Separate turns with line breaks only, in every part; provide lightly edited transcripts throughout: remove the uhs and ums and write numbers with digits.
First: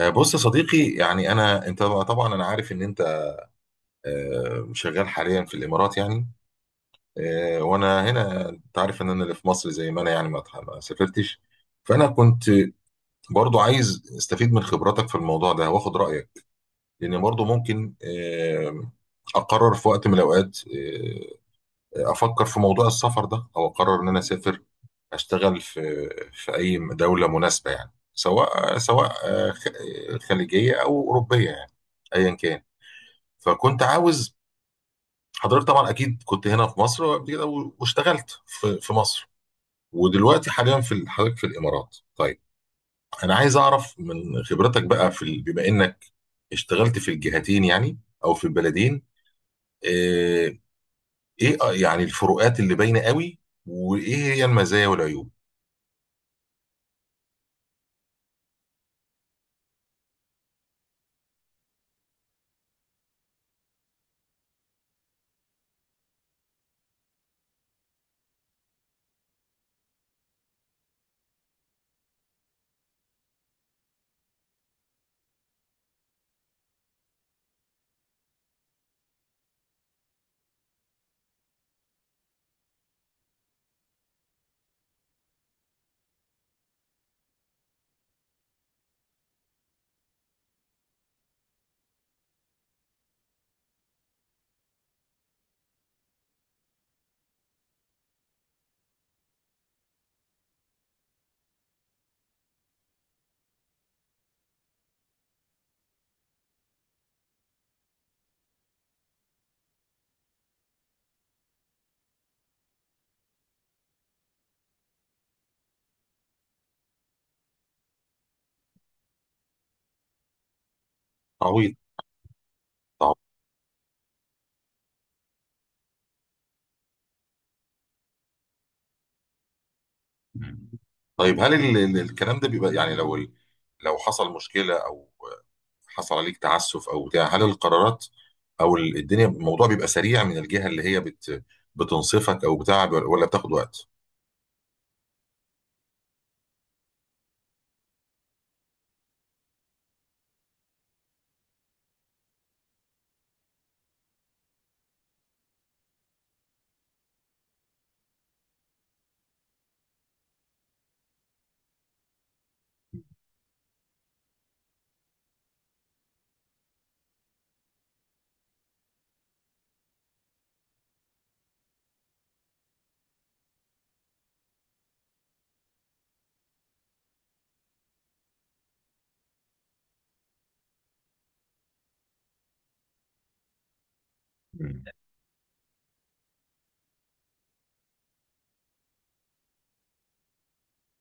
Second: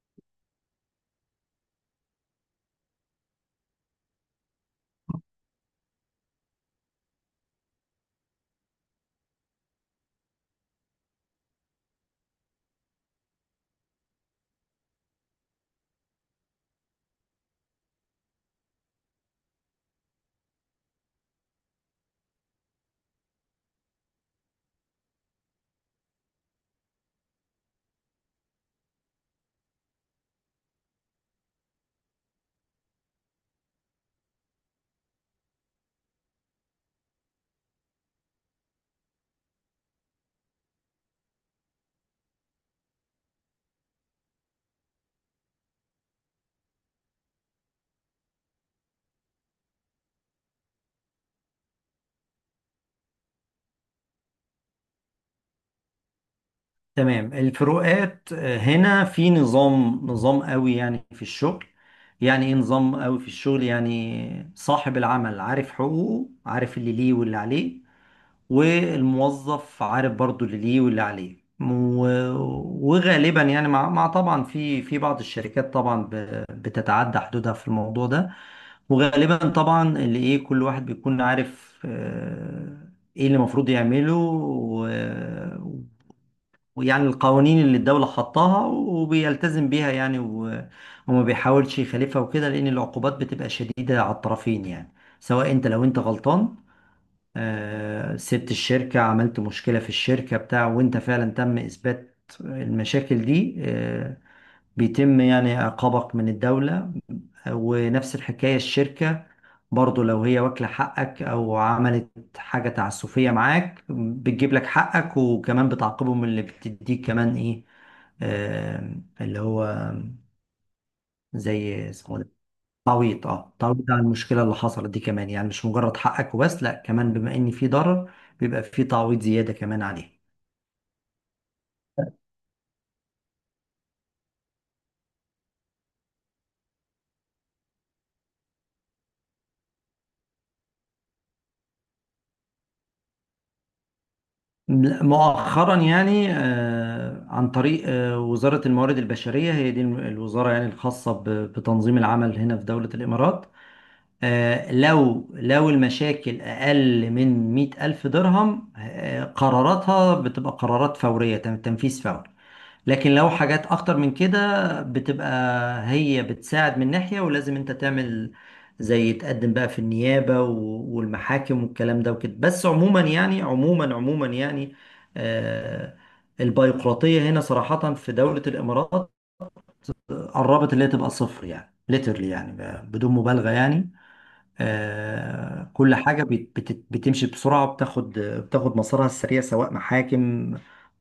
بص يا صديقي يعني انت طبعا انا عارف ان انت شغال حاليا في الامارات يعني. وانا هنا انت عارف ان انا اللي في مصر زي ما انا يعني ما سافرتش. فانا كنت برضو عايز استفيد من خبراتك في الموضوع ده واخد رايك، لان برضو ممكن اقرر في وقت من الاوقات، افكر في موضوع السفر ده او اقرر ان انا اسافر اشتغل في اي دوله مناسبه يعني، سواء خليجيه او اوروبيه يعني، ايا كان. فكنت عاوز حضرتك طبعا اكيد كنت هنا في مصر وقبل كده واشتغلت في مصر، ودلوقتي حاليا حضرتك في الامارات. طيب انا عايز اعرف من خبرتك بقى بما انك اشتغلت في الجهتين يعني او في البلدين. آه، ايه يعني الفروقات اللي باينه قوي، وايه هي المزايا والعيوب؟
تمام. الفروقات، هنا في نظام قوي يعني في الشغل. يعني ايه نظام قوي في الشغل؟ يعني صاحب العمل عارف حقوقه، عارف اللي ليه واللي عليه. والموظف عارف برضو اللي ليه واللي عليه. وغالبا يعني مع طبعا في بعض الشركات طبعا بتتعدى حدودها في الموضوع ده. وغالبا طبعا اللي ايه، كل واحد بيكون عارف ايه اللي المفروض يعمله. ويعني القوانين اللي الدولة حطاها وبيلتزم بيها يعني. وما بيحاولش يخالفها وكده، لأن العقوبات بتبقى شديدة على الطرفين يعني. سواء أنت، لو أنت غلطان، سبت الشركة، عملت مشكلة في الشركة بتاع، وأنت فعلا تم إثبات المشاكل دي، بيتم يعني عقابك من الدولة. ونفس الحكاية الشركة، برضو لو هي واكلة حقك أو عملت حاجة تعسفية معاك، بتجيب لك حقك، وكمان بتعاقبهم اللي بتديك كمان إيه، آه اللي هو
تعويض.
زي اسمه ده.
تعويض.
تعويض عن المشكلة اللي حصلت دي، كمان يعني مش مجرد حقك وبس، لا، كمان بما إن في ضرر، بيبقى في تعويض زيادة كمان عليه.
طيب هل الكلام ده بيبقى يعني لو لو حصل مشكله او حصل عليك تعسف او بتاع، هل القرارات او الدنيا الموضوع بيبقى سريع من الجهه اللي هي بتنصفك او بتاع، ولا بتاخد وقت؟
لا، مؤخرا يعني عن طريق وزارة الموارد البشرية، هي دي الوزارة يعني الخاصة بتنظيم العمل هنا في دولة الإمارات. لو المشاكل أقل من 100,000 درهم، قراراتها بتبقى قرارات فورية، تنفيذ فوري. لكن لو حاجات اكتر من كده، بتبقى هي بتساعد من ناحية، ولازم انت تعمل زي تقدم بقى في النيابة والمحاكم والكلام ده وكده. بس عموما يعني، عموما يعني، آه البيروقراطية هنا صراحة في دولة الامارات قربت اللي هي تبقى صفر، يعني ليترلي، يعني بدون مبالغة يعني.
مم.
كل حاجة بتمشي بسرعة، بتاخد مسارها السريع، سواء محاكم،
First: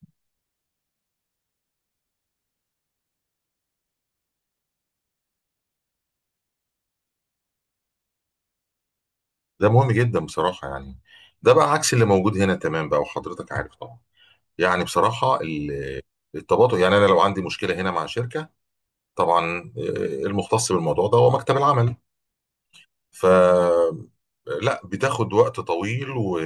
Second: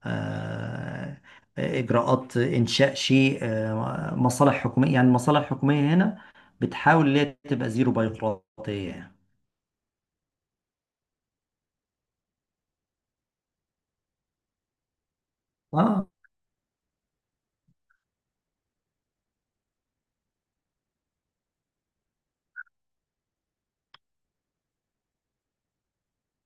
آه، إجراءات إنشاء شيء، مصالح حكومية. يعني المصالح الحكومية هنا بتحاول إن هي تبقى زيرو بيروقراطية يعني.
ده مهم جدا بصراحه يعني. ده بقى عكس اللي موجود هنا، تمام بقى، وحضرتك عارف طبعا يعني بصراحه
آه
التباطؤ. يعني انا لو عندي مشكله هنا مع شركه، طبعا المختص بالموضوع ده هو مكتب العمل. ف لا، بتاخد وقت طويل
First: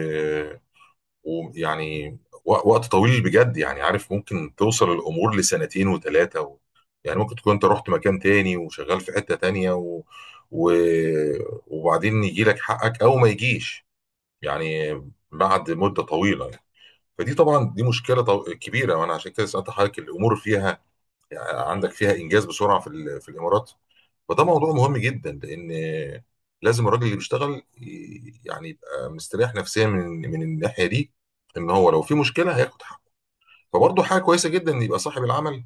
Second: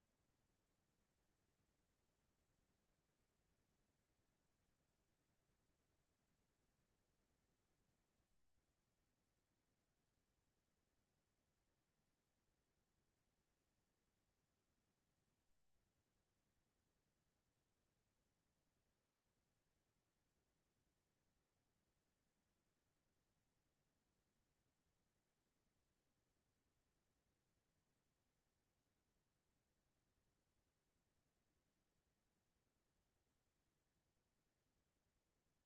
ويعني وقت طويل بجد، يعني عارف ممكن توصل الامور لسنتين وثلاثه، يعني ممكن تكون انت رحت مكان تاني وشغال في حته تانيه، و... وبعدين يجي لك حقك او ما يجيش، يعني بعد مده طويله يعني. فدي طبعا دي مشكله كبيره، وانا عشان كده سالت حضرتك الامور فيها، يعني عندك فيها انجاز بسرعه في الامارات. فده موضوع مهم جدا، لان لازم الراجل اللي بيشتغل يعني يبقى مستريح نفسيا من الناحيه دي، ان هو لو في مشكله هياخد حقه. فبرضه حاجه كويسه جدا ان يبقى صاحب العمل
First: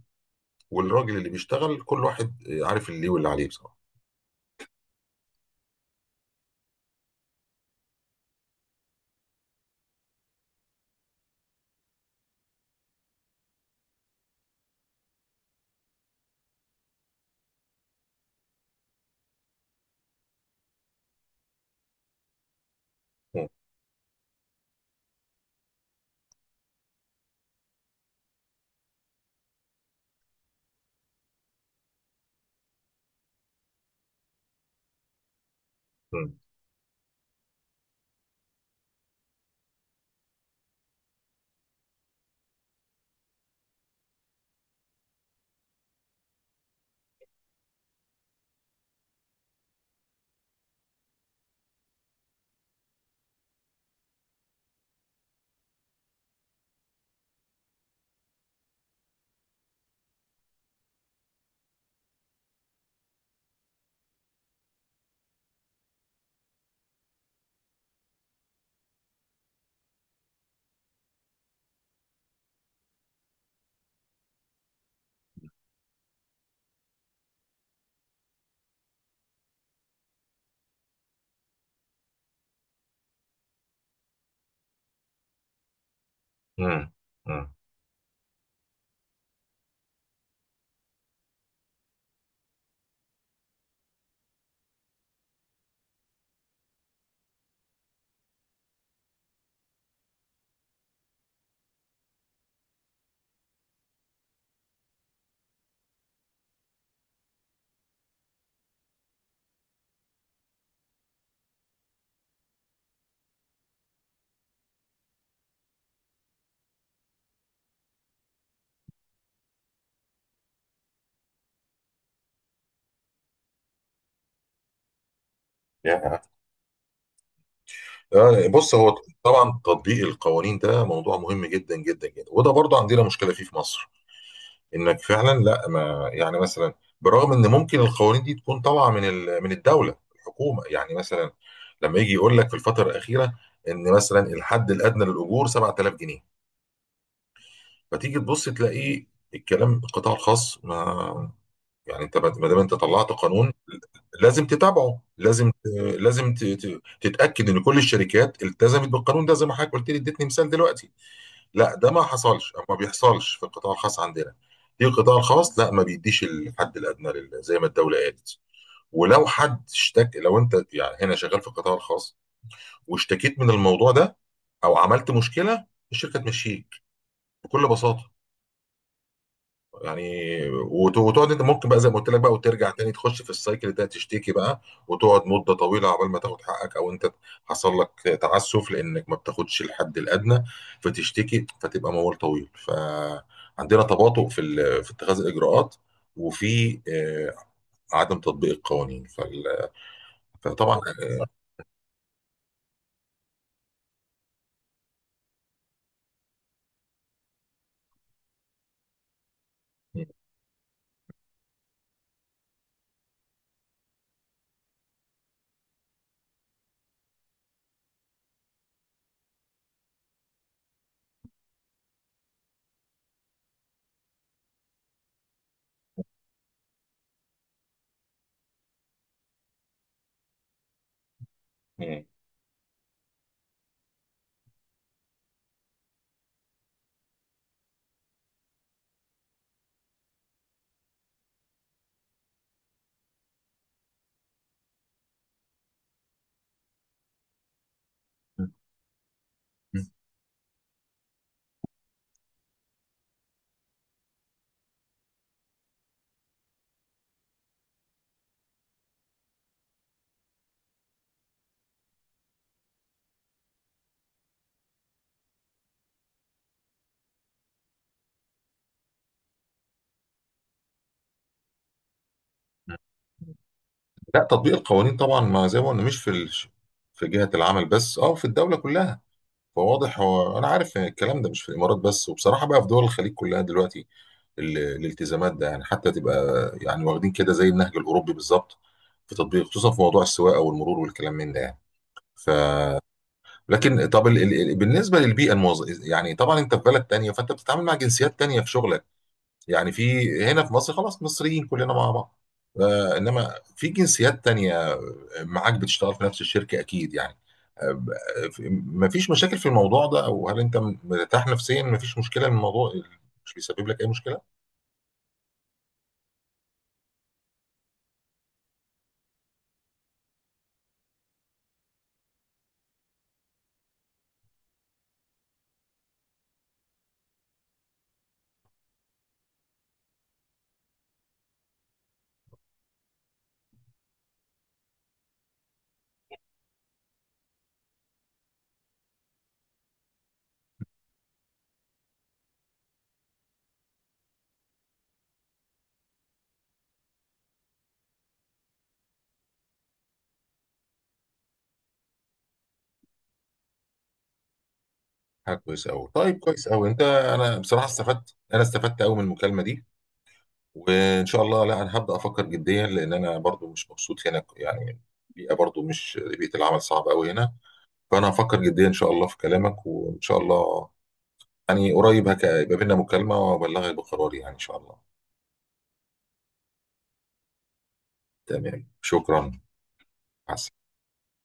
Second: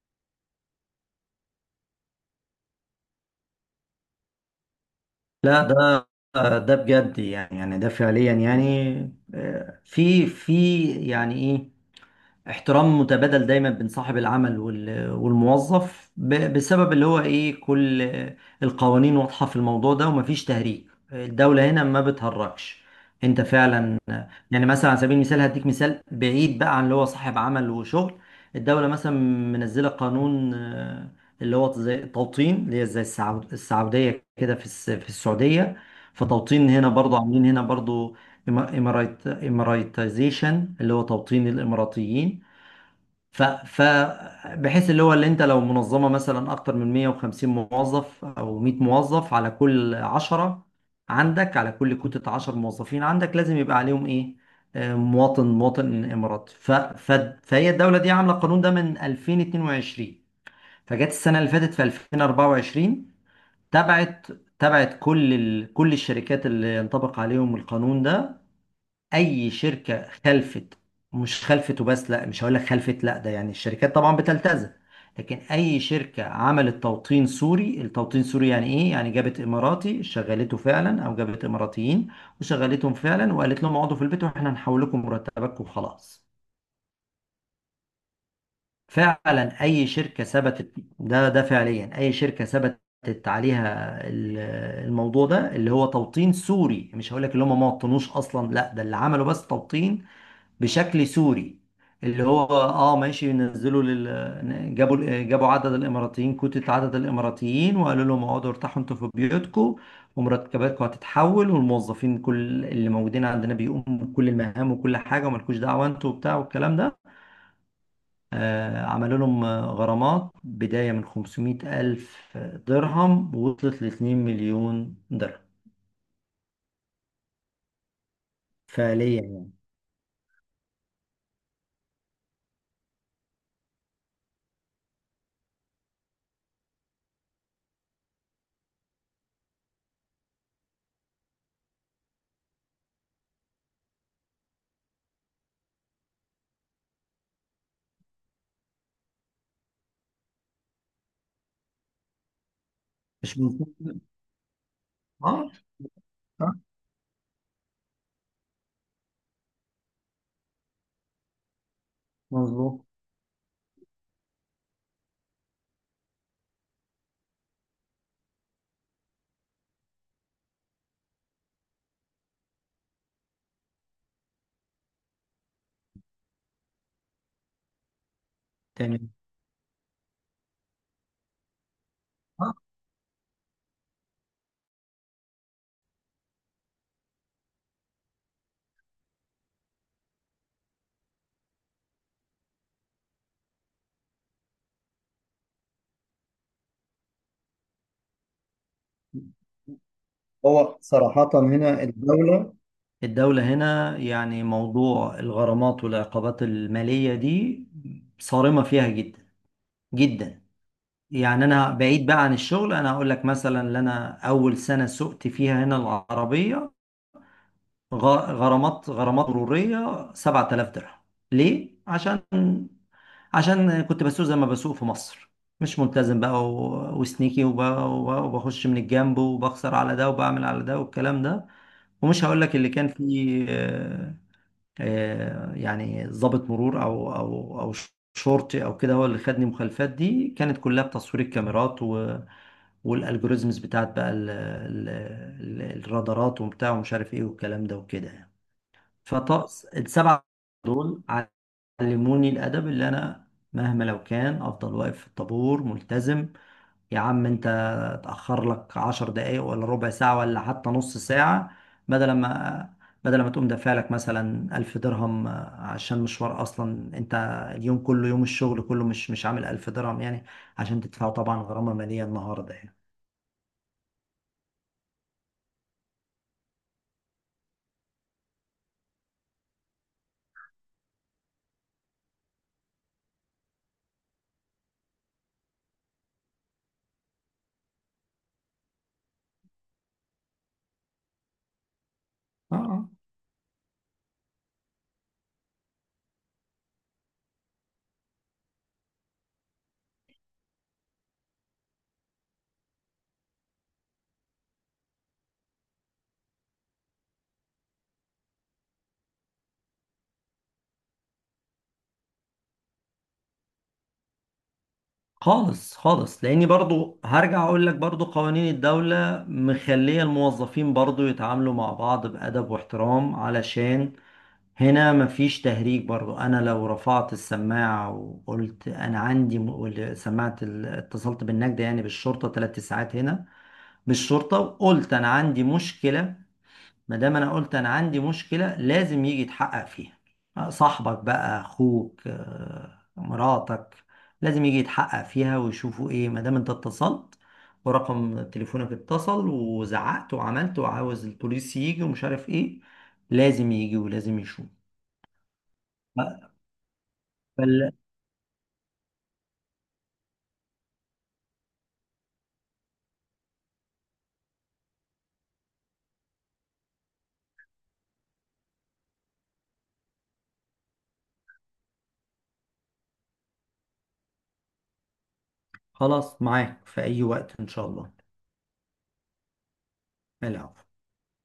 والراجل اللي بيشتغل كل واحد عارف اللي ليه واللي عليه بصراحه.
لا ده بجد يعني ده فعليا يعني. في يعني إيه احترام متبادل دايما بين صاحب العمل والموظف بسبب اللي هو ايه، كل القوانين واضحة في الموضوع ده، ومفيش تهريج. الدولة هنا ما بتهرجش، انت
مم.
فعلا. يعني مثلا، على سبيل المثال هديك مثال بعيد بقى عن اللي هو صاحب عمل وشغل. الدولة مثلا منزلة قانون، اللي هو زي توطين، اللي هي زي السعودية كده، في السعودية.
مم.
فتوطين هنا برضو، عاملين هنا برضو إمارات إماراتيزيشن، اللي هو توطين الإماراتيين. ف ف بحيث اللي هو، اللي انت لو منظمه مثلا اكتر من 150 موظف او 100 موظف، على كل 10 عندك، على كل كتله 10 موظفين عندك، لازم يبقى عليهم ايه، مواطن اماراتي. ف ف فهي الدوله دي عامله القانون ده من 2022. فجت السنه اللي فاتت في 2024، تبعت تبعت كل الشركات اللي ينطبق عليهم القانون ده. اي شركه خلفت، مش خلفت وبس، لا، مش هقول لك خلفت، لا ده يعني الشركات طبعا بتلتزم. لكن اي شركه عملت توطين سوري. التوطين السوري يعني ايه؟ يعني جابت اماراتي شغلته فعلا، او جابت اماراتيين وشغلتهم فعلا، وقالت لهم اقعدوا في البيت، واحنا هنحول لكم مرتباتكم وخلاص.
مم. مم.
فعلا اي شركه ثبتت، ده فعليا، اي شركه ثبتت عليها الموضوع ده، اللي هو توطين سوري. مش هقول لك اللي هم ما وطنوش اصلا، لا، ده اللي عملوا بس توطين بشكل سوري. اللي هو ماشي، نزلوا جابوا عدد الاماراتيين، كوتة عدد الاماراتيين، وقالوا لهم اقعدوا ارتاحوا انتوا في بيوتكم، ومرتباتكم هتتحول، والموظفين كل اللي موجودين عندنا بيقوموا بكل المهام وكل حاجه، ومالكوش دعوه انتوا وبتاع والكلام ده. عملوا لهم، غرامات بدايه من 500 الف درهم، وصلت ل 2 مليون درهم
يا. بص هو
فعليا يعني.
طبعا تطبيق القوانين ده موضوع مهم جدا جدا جدا، وده برضه عندنا مشكله فيه في مصر. انك فعلا لا، ما يعني مثلا برغم ان ممكن القوانين دي تكون طالعه من من الدوله الحكومه يعني، مثلا لما يجي يقول لك في الفتره الاخيره ان مثلا الحد الادنى للاجور 7000 جنيه، فتيجي تبص تلاقيه الكلام القطاع الخاص ما يعني. انت ما دام انت طلعت
مش
قانون،
مظبوط.
لازم تتابعه،
اه
لازم لازم
آه،
تتاكد ان كل الشركات التزمت بالقانون ده، زي ما حضرتك قلت لي اديتني مثال دلوقتي. لا ده ما حصلش او ما
مظبوط.
بيحصلش في القطاع الخاص عندنا. في القطاع الخاص لا، ما بيديش الحد الادنى زي ما الدوله قالت. ولو حد اشتك، لو انت يعني هنا شغال في القطاع الخاص واشتكيت من الموضوع ده او عملت مشكله، الشركه تمشيك بكل بساطه
تمام.
يعني، وتقعد انت ممكن بقى زي ما قلت لك بقى
آه،
وترجع تاني تخش في السايكل ده تشتكي بقى، وتقعد مده طويله عقبال ما تاخد حقك او انت حصل لك تعسف لانك ما بتاخدش الحد الادنى فتشتكي، فتبقى موال طويل. فعندنا تباطؤ في اتخاذ الاجراءات، وفي عدم تطبيق القوانين.
هو
فطبعا
صراحة هنا الدولة، الدولة هنا يعني موضوع الغرامات والعقوبات المالية دي صارمة فيها جدا جدا. يعني أنا بعيد بقى عن الشغل، أنا هقول لك مثلا إن أنا أول سنة سوقت فيها هنا العربية، غرامات مرورية 7000 درهم. ليه؟ عشان كنت بسوق زي ما بسوق في مصر، مش ملتزم بقى، وسنيكي، وبخش من الجنب، وبخسر على ده، وبعمل على ده، والكلام ده. ومش هقول لك اللي كان فيه، يعني ضابط مرور او شرطي او كده هو اللي خدني. المخالفات دي كانت كلها بتصوير الكاميرات والالجوريزمز بتاعت بقى، الرادارات وبتاع ومش عارف ايه والكلام ده وكده يعني. فطقس السبعة دول علموني الأدب، اللي أنا مهما لو كان أفضل واقف في الطابور ملتزم. يا عم أنت، تأخر لك 10 دقايق، ولا ربع ساعة، ولا حتى نص ساعة، بدل ما تقوم دافع لك مثلا 1000 درهم. عشان مشوار، أصلا أنت اليوم كله، يوم الشغل كله مش عامل 1000 درهم يعني، عشان تدفعه طبعا غرامة مالية النهاردة يعني.
لا، تطبيق القوانين طبعا ما زي ما قلنا مش في جهة العمل بس، اه في الدولة كلها. فواضح هو انا عارف إن الكلام ده مش في الامارات بس، وبصراحه بقى في دول الخليج كلها دلوقتي الالتزامات ده، يعني حتى تبقى يعني واخدين كده زي النهج الاوروبي بالظبط في تطبيق، خصوصا في موضوع السواقه والمرور والكلام من ده يعني. ف
اه، آه.
لكن طب بالنسبه للبيئه يعني طبعا انت في بلد تانية فانت بتتعامل مع جنسيات تانية في شغلك يعني. في هنا في مصر خلاص مصريين كلنا مع بعض. انما في جنسيات تانية معاك بتشتغل في نفس الشركة اكيد يعني. مفيش مشاكل في الموضوع ده، او هل انت مرتاح نفسيا؟ مفيش مشكلة من الموضوع، مش بيسبب لك اي مشكلة؟
خالص، خالص. لاني برضو هرجع اقول لك برضو قوانين الدولة مخلية الموظفين برضو يتعاملوا مع بعض بأدب واحترام، علشان هنا مفيش تهريج. برضو انا لو رفعت السماعة وقلت انا عندي سماعة اتصلت بالنجدة يعني بالشرطة، 3 ساعات هنا بالشرطة وقلت انا عندي مشكلة، ما دام انا قلت انا عندي مشكله، لازم يجي يتحقق فيها. صاحبك بقى، اخوك، مراتك، لازم يجي يتحقق فيها ويشوفوا ايه، ما دام انت اتصلت ورقم تليفونك اتصل، وزعقت، وعملت، وعاوز البوليس يجي ومش عارف ايه، لازم يجي ولازم يشوف.
حاجة كويسة قوي، طيب كويس قوي. انت انا بصراحة
فال-
استفدت، انا استفدت قوي من المكالمة دي، وان شاء الله لا، انا هبدأ افكر جديا لان انا برضو مش مبسوط هنا يعني. البيئة برضو مش، بيئة العمل صعبة قوي هنا. فانا هفكر جديا ان شاء الله في كلامك، وان شاء الله يعني قريب هيبقى بينا مكالمة وأبلغك بقراري يعني إن شاء الله.
خلاص، معاك في اي وقت ان شاء الله.
تمام، شكرا. مع السلامة.
العفو.